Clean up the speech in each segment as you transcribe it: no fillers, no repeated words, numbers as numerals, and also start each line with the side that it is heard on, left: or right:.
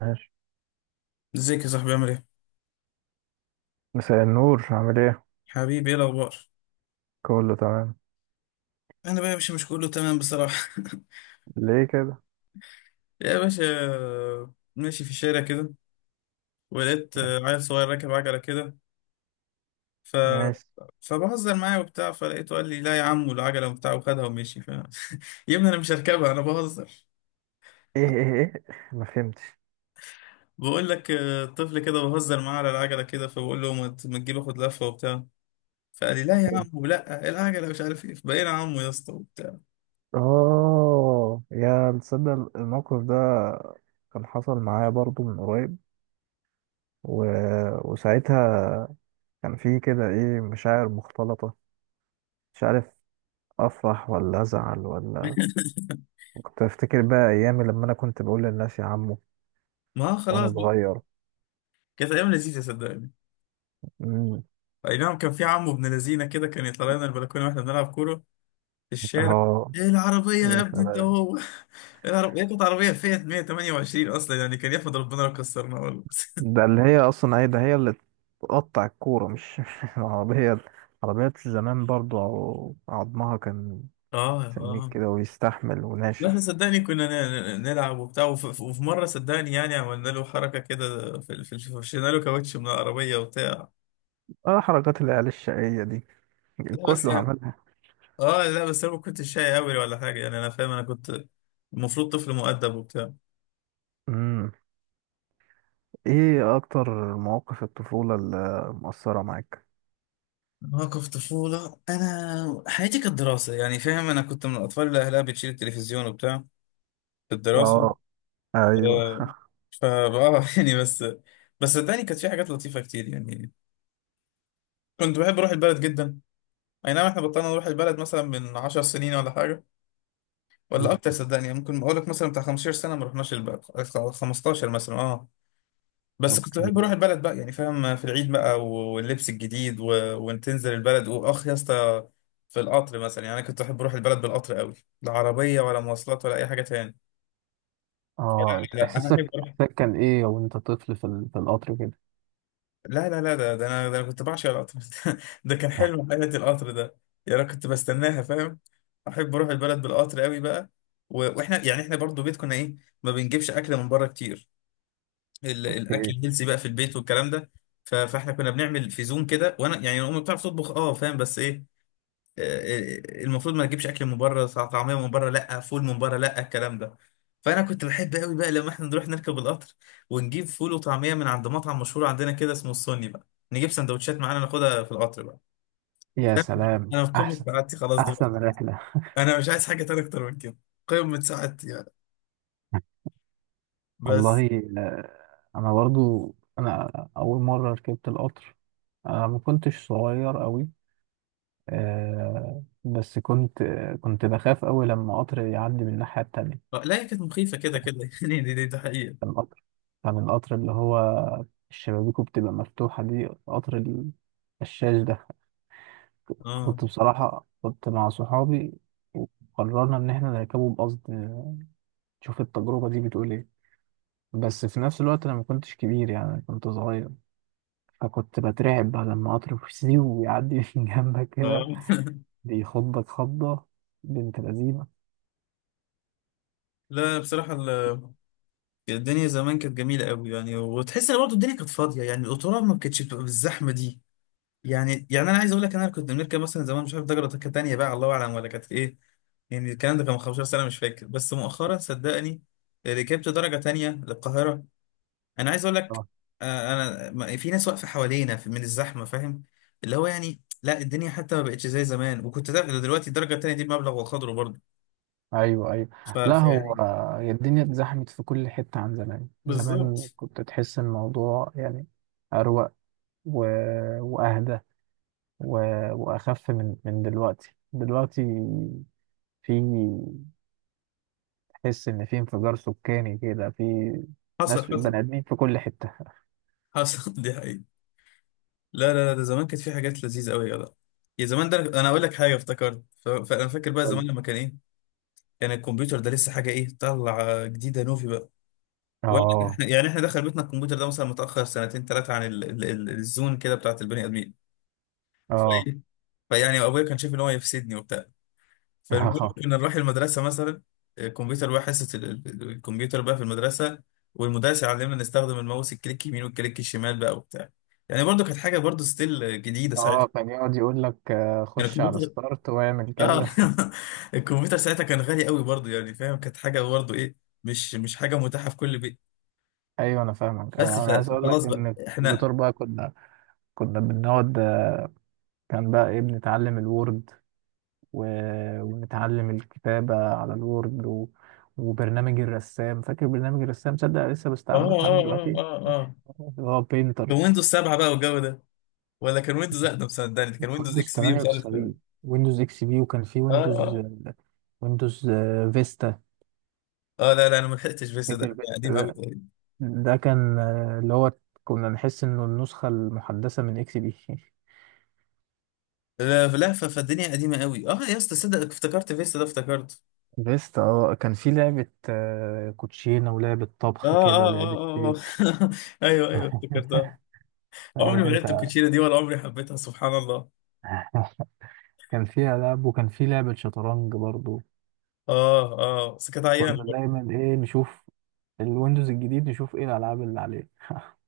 right: ماشي.
left: ازيك يا صاحبي، عامل ايه؟
right: مساء النور، عامل ايه؟
left: حبيبي، ايه الأخبار؟
right: كله تمام.
left: أنا بقى يا باشا مش كله تمام بصراحة.
right: ليه كده؟
left: يا باشا، ماشي في الشارع كده ولقيت عيل صغير راكب عجلة كده. ف
right: ماشي.
left: فبهزر معاه وبتاع، فلقيته قال لي لا يا عم، والعجلة وبتاع، وخدها ومشي يا ابني، أنا مش هركبها، أنا بهزر.
right: ايه ايه ايه؟ ما فهمتش.
left: بقول لك طفل كده بهزر معاه على العجلة كده، فبقول له ما تجيب آخد لفة وبتاع. فقال لي لا يا عم، ولا العجلة، مش عارف ايه، بقينا عمو يا اسطى.
right: اه، يا تصدق الموقف ده كان حصل معايا برضو من قريب، و... وساعتها كان في كده ايه مشاعر مختلطة. مش عارف افرح ولا ازعل ولا. كنت افتكر بقى ايامي لما انا كنت بقول للناس يا عمو
left: ما خلاص
right: وانا صغير.
left: كانت ايام لذيذه صدقني.
right: مم.
left: اي نعم، كان في عمو ابن لذينه كده، كان يطلع لنا البلكونه واحنا بنلعب كوره في الشارع.
right: اه،
left: ايه العربيه يا
right: يا
left: ابني انت؟
right: سلام.
left: هو العربيه كانت عربيه فيات 128 اصلا، يعني كان يحمد ربنا لو كسرنا والله.
right: ده اللي هي اصلا ايه، ده هي اللي تقطع الكوره مش العربيه. عربيات زمان برضو عظمها كان
left: اه
right: سميك
left: اه،
right: كده ويستحمل
left: واحنا
right: وناشف.
left: صدقني كنا نلعب وبتاع، وفي مره صدقني يعني عملنا له حركه كده، فرشنا له كاوتش من العربيه وبتاع.
right: اه، حركات العيال الشقيه دي
left: لا بس
right: كله
left: يعني،
right: عملها.
left: اه لا بس انا ما كنتش شاي قوي ولا حاجه، يعني انا فاهم، انا كنت المفروض طفل مؤدب وبتاع.
right: امم ايه اكتر مواقف الطفوله اللي مؤثره معاك؟
left: مواقف طفوله، انا حياتي كانت دراسه، يعني فاهم، انا كنت من الاطفال اللي اهلها بتشيل التلفزيون وبتاع في الدراسه.
right: اه، ايوه.
left: فبقى يعني بس صدقني كانت في حاجات لطيفه كتير يعني. كنت بحب اروح البلد جدا. اي نعم، احنا بطلنا نروح البلد مثلا من 10 سنين ولا حاجه، ولا اكتر
right: مم.
left: صدقني. يعني ممكن اقول لك مثلا بتاع 15 سنه ما رحناش البلد. 15 مثلا، اه. بس كنت
right: اوكي.
left: بحب اروح البلد بقى، يعني فاهم، في العيد بقى واللبس الجديد وان تنزل البلد، واخ يا اسطى! في القطر مثلا، يعني انا كنت بحب اروح البلد بالقطر قوي، لا عربيه ولا مواصلات ولا اي حاجه تاني.
right: اه،
left: لا انا
right: احساسك
left: احب اروح.
right: احساسك كان ايه وانت طفل في القطر كده؟
left: لا لا لا، ده انا كنت بعشق القطر. ده كان حلم حياتي القطر ده، يعني انا كنت بستناها، فاهم، احب اروح البلد بالقطر قوي بقى. واحنا يعني احنا برضو بيت كنا ايه، ما بنجيبش اكل من بره كتير. الاكل
right: إيه؟
left: الهيلثي بقى في البيت والكلام ده. فاحنا كنا بنعمل في زوم كده، وانا يعني امي بتعرف تطبخ، فاهم، بس ايه، آه، المفروض ما نجيبش اكل من بره، طعميه من بره لا، فول من بره لا، الكلام ده. فانا كنت بحب قوي بقى لما احنا نروح نركب القطر، ونجيب فول وطعميه من عند مطعم مشهور عندنا كده اسمه السني بقى، نجيب سندوتشات معانا ناخدها في القطر بقى.
right: يا
left: فاهم؟
right: سلام،
left: انا في قمه
right: احسن،
left: سعادتي خلاص
right: احسن
left: دلوقتي،
right: رحله.
left: انا مش عايز حاجه تانية اكتر من كده، قمه سعادتي يعني. بس.
right: والله. آه، انا برضو انا اول مره ركبت القطر. انا ما كنتش صغير قوي. بس كنت بخاف قوي لما قطر يعدي من الناحيه التانية.
left: لا هي كانت مخيفه كده كده. يعني دي حقيقه.
right: كان القطر كان القطر اللي هو شبابيكه بتبقى مفتوحه، دي قطر الشاش ده.
left: اه
right: كنت بصراحه كنت مع صحابي، وقررنا ان احنا نركبه بقصد نشوف التجربه دي بتقول ايه. بس في نفس الوقت انا ما كنتش كبير، يعني كنت صغير. فكنت بترعب بقى لما قطر فسيو ويعدي من جنبك كده،
left: اه،
right: بيخضك خضة. بنت لذينة.
left: لا بصراحة، الدنيا زمان كانت جميلة قوي، يعني وتحس ان برضه الدنيا كانت فاضية، يعني القطورة ما كانتش بتبقى بالزحمة دي. يعني انا عايز اقول لك، انا كنت بنركب مثلا زمان مش عارف درجة كانت تانية بقى، الله اعلم ولا كانت ايه. يعني الكلام ده كان من 15 سنة مش فاكر، بس مؤخرا صدقني ركبت درجة تانية للقاهرة. انا عايز اقول لك،
right: آه.
left: انا في ناس واقفة حوالينا من الزحمة، فاهم، اللي هو يعني لا الدنيا حتى ما بقتش زي زمان، وكنت ده دلوقتي الدرجة التانية دي بمبلغ وقدره برضه.
right: ايوه ايوه. لا، هو
left: فيعني.
right: هي الدنيا اتزحمت في كل حته عن زمان. زمان
left: بالظبط.
right: كنت تحس الموضوع يعني اروق و... واهدى و... واخف من دلوقتي. في تحس ان في انفجار سكاني كده، في
left: حصل
right: ناس
left: حصل
right: بني ادمين في كل حته.
left: حصل. دي حقيقة. لا لا لا، ده زمان كانت في حاجات لذيذة قوي يا جدع. يا زمان، ده انا اقول لك حاجة افتكرت، فانا فاكر بقى زمان لما كان ايه، كان الكمبيوتر ده لسه حاجة ايه، طلع جديدة نوفي بقى. وانا
right: اه
left: يعني احنا دخل بيتنا الكمبيوتر ده مثلا متأخر سنتين ثلاثة عن الزون كده بتاعت البني آدمين.
right: اه.
left: فايه، فيعني ابويا كان شايف ان هو يفسدني وبتاع. فالمهم،
right: اه
left: كنا نروح المدرسة مثلا، الكمبيوتر بقى حصة الكمبيوتر بقى في المدرسة، والمدرس يعلمنا نستخدم الماوس، الكليك يمين والكليك الشمال بقى وبتاع، يعني برضو كانت حاجة برضو ستيل جديدة
right: اه،
left: ساعتها.
right: كان يقعد يقول لك
left: يعني
right: خش على
left: الكمبيوتر،
right: ستارت واعمل
left: اه
right: كذا.
left: الكمبيوتر ساعتها كان غالي قوي برضه، يعني فاهم، كانت حاجه برضه ايه، مش حاجه متاحه في كل بيت.
right: ايوه، انا فاهمك.
left: بس
right: انا أنا عايز اقول لك
left: فخلاص بقى
right: ان
left: احنا.
right: الدكتور بقى، كنا بنقعد. كان بقى ايه، بنتعلم الوورد و... ونتعلم الكتابة على الوورد وبرنامج الرسام. فاكر برنامج الرسام؟ تصدق لسه
left: اه
right: بستعمله لحد
left: اه
right: دلوقتي،
left: اه اه اه،
right: اللي هو بينتر.
left: كان ويندوز 7 بقى والجو ده، ولا كان ويندوز اقدم صدقني، ده كان ويندوز
right: ويندوز
left: اكس بي، مش عارف، اه.
right: 98، ويندوز اكس بي، وكان في ويندوز،
left: اه
right: ويندوز فيستا.
left: اه، لا لا، انا ما لحقتش فيستا، ده
right: فاكر
left: كان قديم قوي
right: فيستا؟
left: تقريبا.
right: ده كان اللي هو كنا نحس انه النسخة المحدثة من اكس بي.
left: لا لا، فالدنيا قديمه قوي اه يا اسطى، صدق افتكرت فيستا ده، افتكرت.
right: بيست. اه، كان في لعبة كوتشينة ولعبة
left: اه
right: طبخ كده،
left: اه
right: لعبة
left: اه اه
right: بيك.
left: آه. ايوه ايوه، افتكرتها. عمري
right: عارف
left: ما لعبت
right: انت.
left: الكوتشينه دي، ولا عمري حبيتها، سبحان الله.
right: كان فيها لعب، وكان في لعبة شطرنج برضو.
left: اه اه، بس كانت عيان.
right: كنا دايما ايه، نشوف الويندوز الجديد نشوف ايه الالعاب اللي عليه.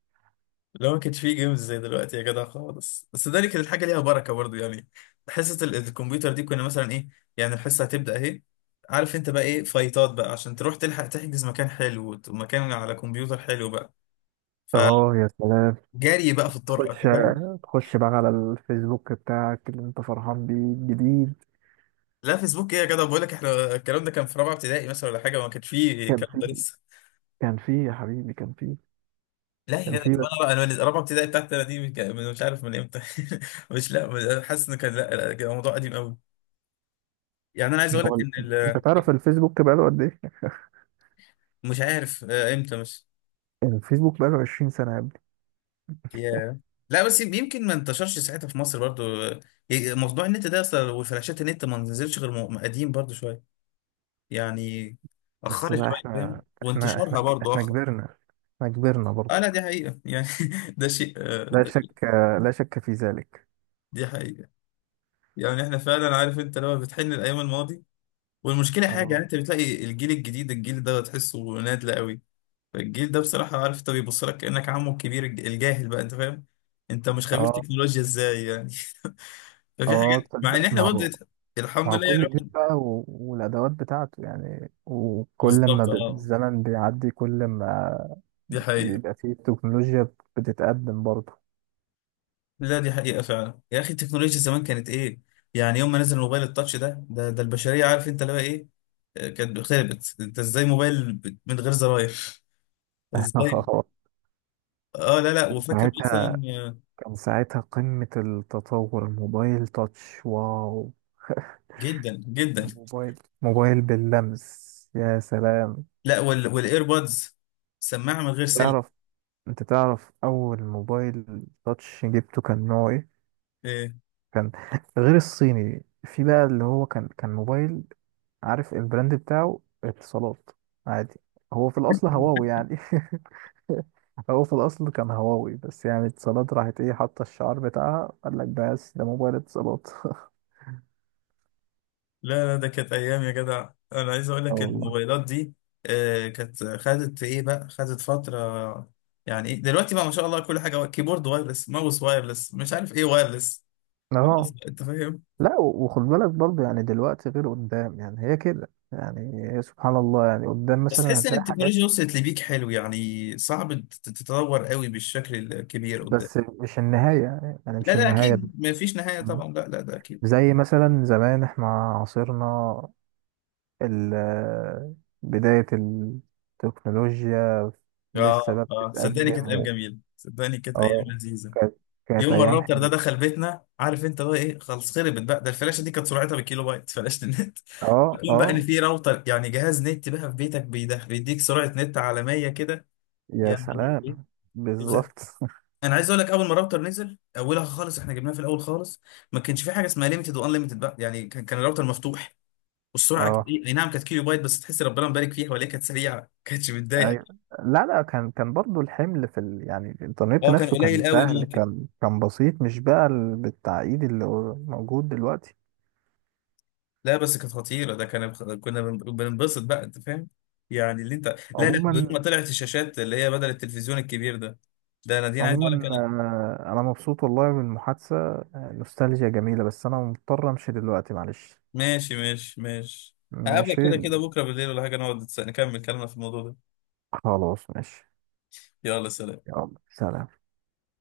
left: لو ما كانش فيه جيمز زي دلوقتي يا جدع خالص، بس ده اللي كانت الحاجه ليها بركه برضو يعني. حصه الكمبيوتر دي كنا مثلا ايه، يعني الحصه هتبدا اهي، عارف انت بقى ايه، فايتات بقى عشان تروح تلحق تحجز مكان حلو، ومكان على كمبيوتر حلو بقى،
right: اه، يا سلام.
left: فجري بقى في الطرقه،
right: تخش
left: انت فاهم.
right: تخش بقى على الفيسبوك بتاعك اللي انت فرحان بيه الجديد.
left: لا فيسبوك ايه يا جدع، بقول لك احنا الكلام ده كان في رابعه ابتدائي مثلا ولا حاجه، ما كانش فيه
right: كان
left: الكلام ده
right: في
left: لسه.
right: كان في يا حبيبي، كان في
left: لا يا
right: كان
left: جدع،
right: في
left: طب انا بقى انا من رابعه ابتدائي بتاعتي انا دي مش عارف من امتى. مش لا حاسس ان كان، لا لا، الموضوع قديم قوي. يعني انا عايز اقول لك
right: هو ال-
left: ان
right: انت تعرف الفيسبوك بقاله قد ايه؟
left: مش عارف امتى بس.
right: يعني الفيسبوك بقاله 20 سنة يا ابني.
left: ياه! لا بس يمكن ما انتشرش ساعتها في مصر برضو. موضوع النت ده اصلا والفلاشات، النت ما نزلش غير قديم برضو شويه، يعني
right: بس
left: اخرت
right: لا،
left: شويه فاهم،
right: احنا احنا احنا
left: وانتشارها برضو
right: احنا
left: اخر.
right: كبرنا. احنا كبرنا
left: اه،
right: برضه.
left: لا دي حقيقه يعني. ده شيء،
right: لا
left: ده شيء،
right: شك، لا شك في ذلك.
left: دي حقيقه. يعني احنا فعلا، عارف انت، لما بتحن الايام الماضي، والمشكله حاجه، يعني
right: اه
left: انت بتلاقي الجيل الجديد، الجيل ده تحسه نادل قوي. فالجيل ده بصراحة عارف انت، بيبص لك كأنك عمه الكبير الجاهل بقى، انت فاهم، انت مش خبير
right: اه
left: تكنولوجيا ازاي يعني. ففي
right: اه،
left: حاجات، مع ان
right: تصدق؟
left: احنا
right: ما
left: برضه
right: هو ما
left: الحمد
right: هو
left: لله يعني
right: كل جيل
left: الواحد.
right: بقى والادوات بتاعته يعني. وكل ما
left: بالظبط اه،
right: الزمن بيعدي، كل ما
left: دي حقيقة.
right: بيبقى فيه تكنولوجيا بتتقدم برضه.
left: لا دي حقيقة فعلا يا اخي، التكنولوجيا زمان كانت ايه، يعني يوم ما نزل الموبايل التاتش ده البشرية، عارف انت اللي هو ايه، كانت خربت، انت ازاي موبايل من غير زراير؟ ازاي؟ اه لا لا، وفاكر مثلا،
right: ساعتها. كان ساعتها قمة التطور الموبايل تاتش، واو.
left: جدا جدا.
right: موبايل موبايل باللمس، يا سلام.
left: لا والايربودز، سماعة من غير سلك.
right: تعرف، انت تعرف اول موبايل تاتش جبته كان نوع ايه؟
left: إيه؟
right: كان غير الصيني في بقى اللي هو كان موبايل. عارف البراند بتاعه؟ اتصالات عادي. هو في الاصل هواوي يعني. هو في الاصل كان هواوي، بس يعني اتصالات راحت ايه حاطه الشعار بتاعها، قال لك بس ده موبايل اتصالات.
left: لا لا، ده كانت ايام يا جدع، انا عايز اقول
right: اه
left: لك
right: والله.
left: الموبايلات دي كانت خدت ايه بقى، خدت فتره. يعني إيه؟ دلوقتي بقى ما شاء الله، كل حاجه كيبورد وايرلس، ماوس وايرلس، مش عارف ايه وايرلس، خلاص
right: اه
left: بقى، انت فاهم.
right: لا، وخد بالك برضه يعني، دلوقتي غير قدام، يعني هي كده، يعني هي سبحان الله، يعني قدام
left: بس
right: مثلا
left: تحس ان
right: هتلاقي حاجات.
left: التكنولوجيا وصلت لبيك حلو، يعني صعب تتطور قوي بالشكل الكبير قدام.
right: بس مش النهاية، يعني
left: لا
right: مش
left: لا
right: النهاية
left: اكيد، ما فيش نهايه طبعا، لا لا ده اكيد.
right: زي مثلا زمان احنا عاصرنا ال- بداية التكنولوجيا، لسه
left: اه
right: بقى
left: اه، صدقني كانت
right: بتتقدم
left: ايام جميله، صدقني كانت ايام
right: اه.
left: لذيذه.
right: كانت كانت
left: يوم ما
right: أيام
left: الراوتر ده
right: حلوة.
left: دخل بيتنا، عارف انت بقى ايه، خلص، خربت بقى، ده الفلاشه دي كانت سرعتها بالكيلو بايت فلاشه النت.
right: اه
left: يكون بقى ان
right: اه،
left: في راوتر، يعني جهاز نت بقى في بيتك، بيديك سرعه نت عالميه كده،
right: يا
left: يعني ايه!
right: سلام.
left: غ-
right: بالظبط.
left: انا عايز اقول لك، اول ما الراوتر نزل اولها خالص احنا جبناها في الاول خالص، ما كانش في حاجه اسمها ليميتد وان ليميتد بقى، يعني كان الراوتر مفتوح، والسرعه كانت
right: اه،
left: ايه، اي نعم كانت كيلو بايت، بس تحس ربنا مبارك فيها، ولا هي كانت سريعه، ما كانتش
right: أيوة.
left: بتضايقك.
right: لا لا، كان برضو الحمل في يعني الإنترنت
left: اه كان
right: نفسه كان
left: قليل قوي
right: سهل،
left: ممكن.
right: كان بسيط، مش بقى بالتعقيد اللي هو موجود دلوقتي.
left: لا بس كانت خطيرة، ده كان، كنا بننبسط بقى، انت فاهم، يعني اللي انت. لا لا، ويوم ما
right: عموما.
left: طلعت الشاشات اللي هي بدل التلفزيون الكبير ده، ده انا دي انا عايز اقول لك
right: عموما
left: انا.
right: أنا مبسوط والله بالمحادثة. نوستالجيا جميلة، بس أنا مضطر أمشي دلوقتي، معلش.
left: ماشي ماشي ماشي. هقابلك
right: ماشي.
left: كده كده بكرة بالليل ولا حاجة، نقعد نكمل كلامنا في الموضوع ده.
right: خلاص، ماشي.
left: يلا سلام.
right: يلا سلام.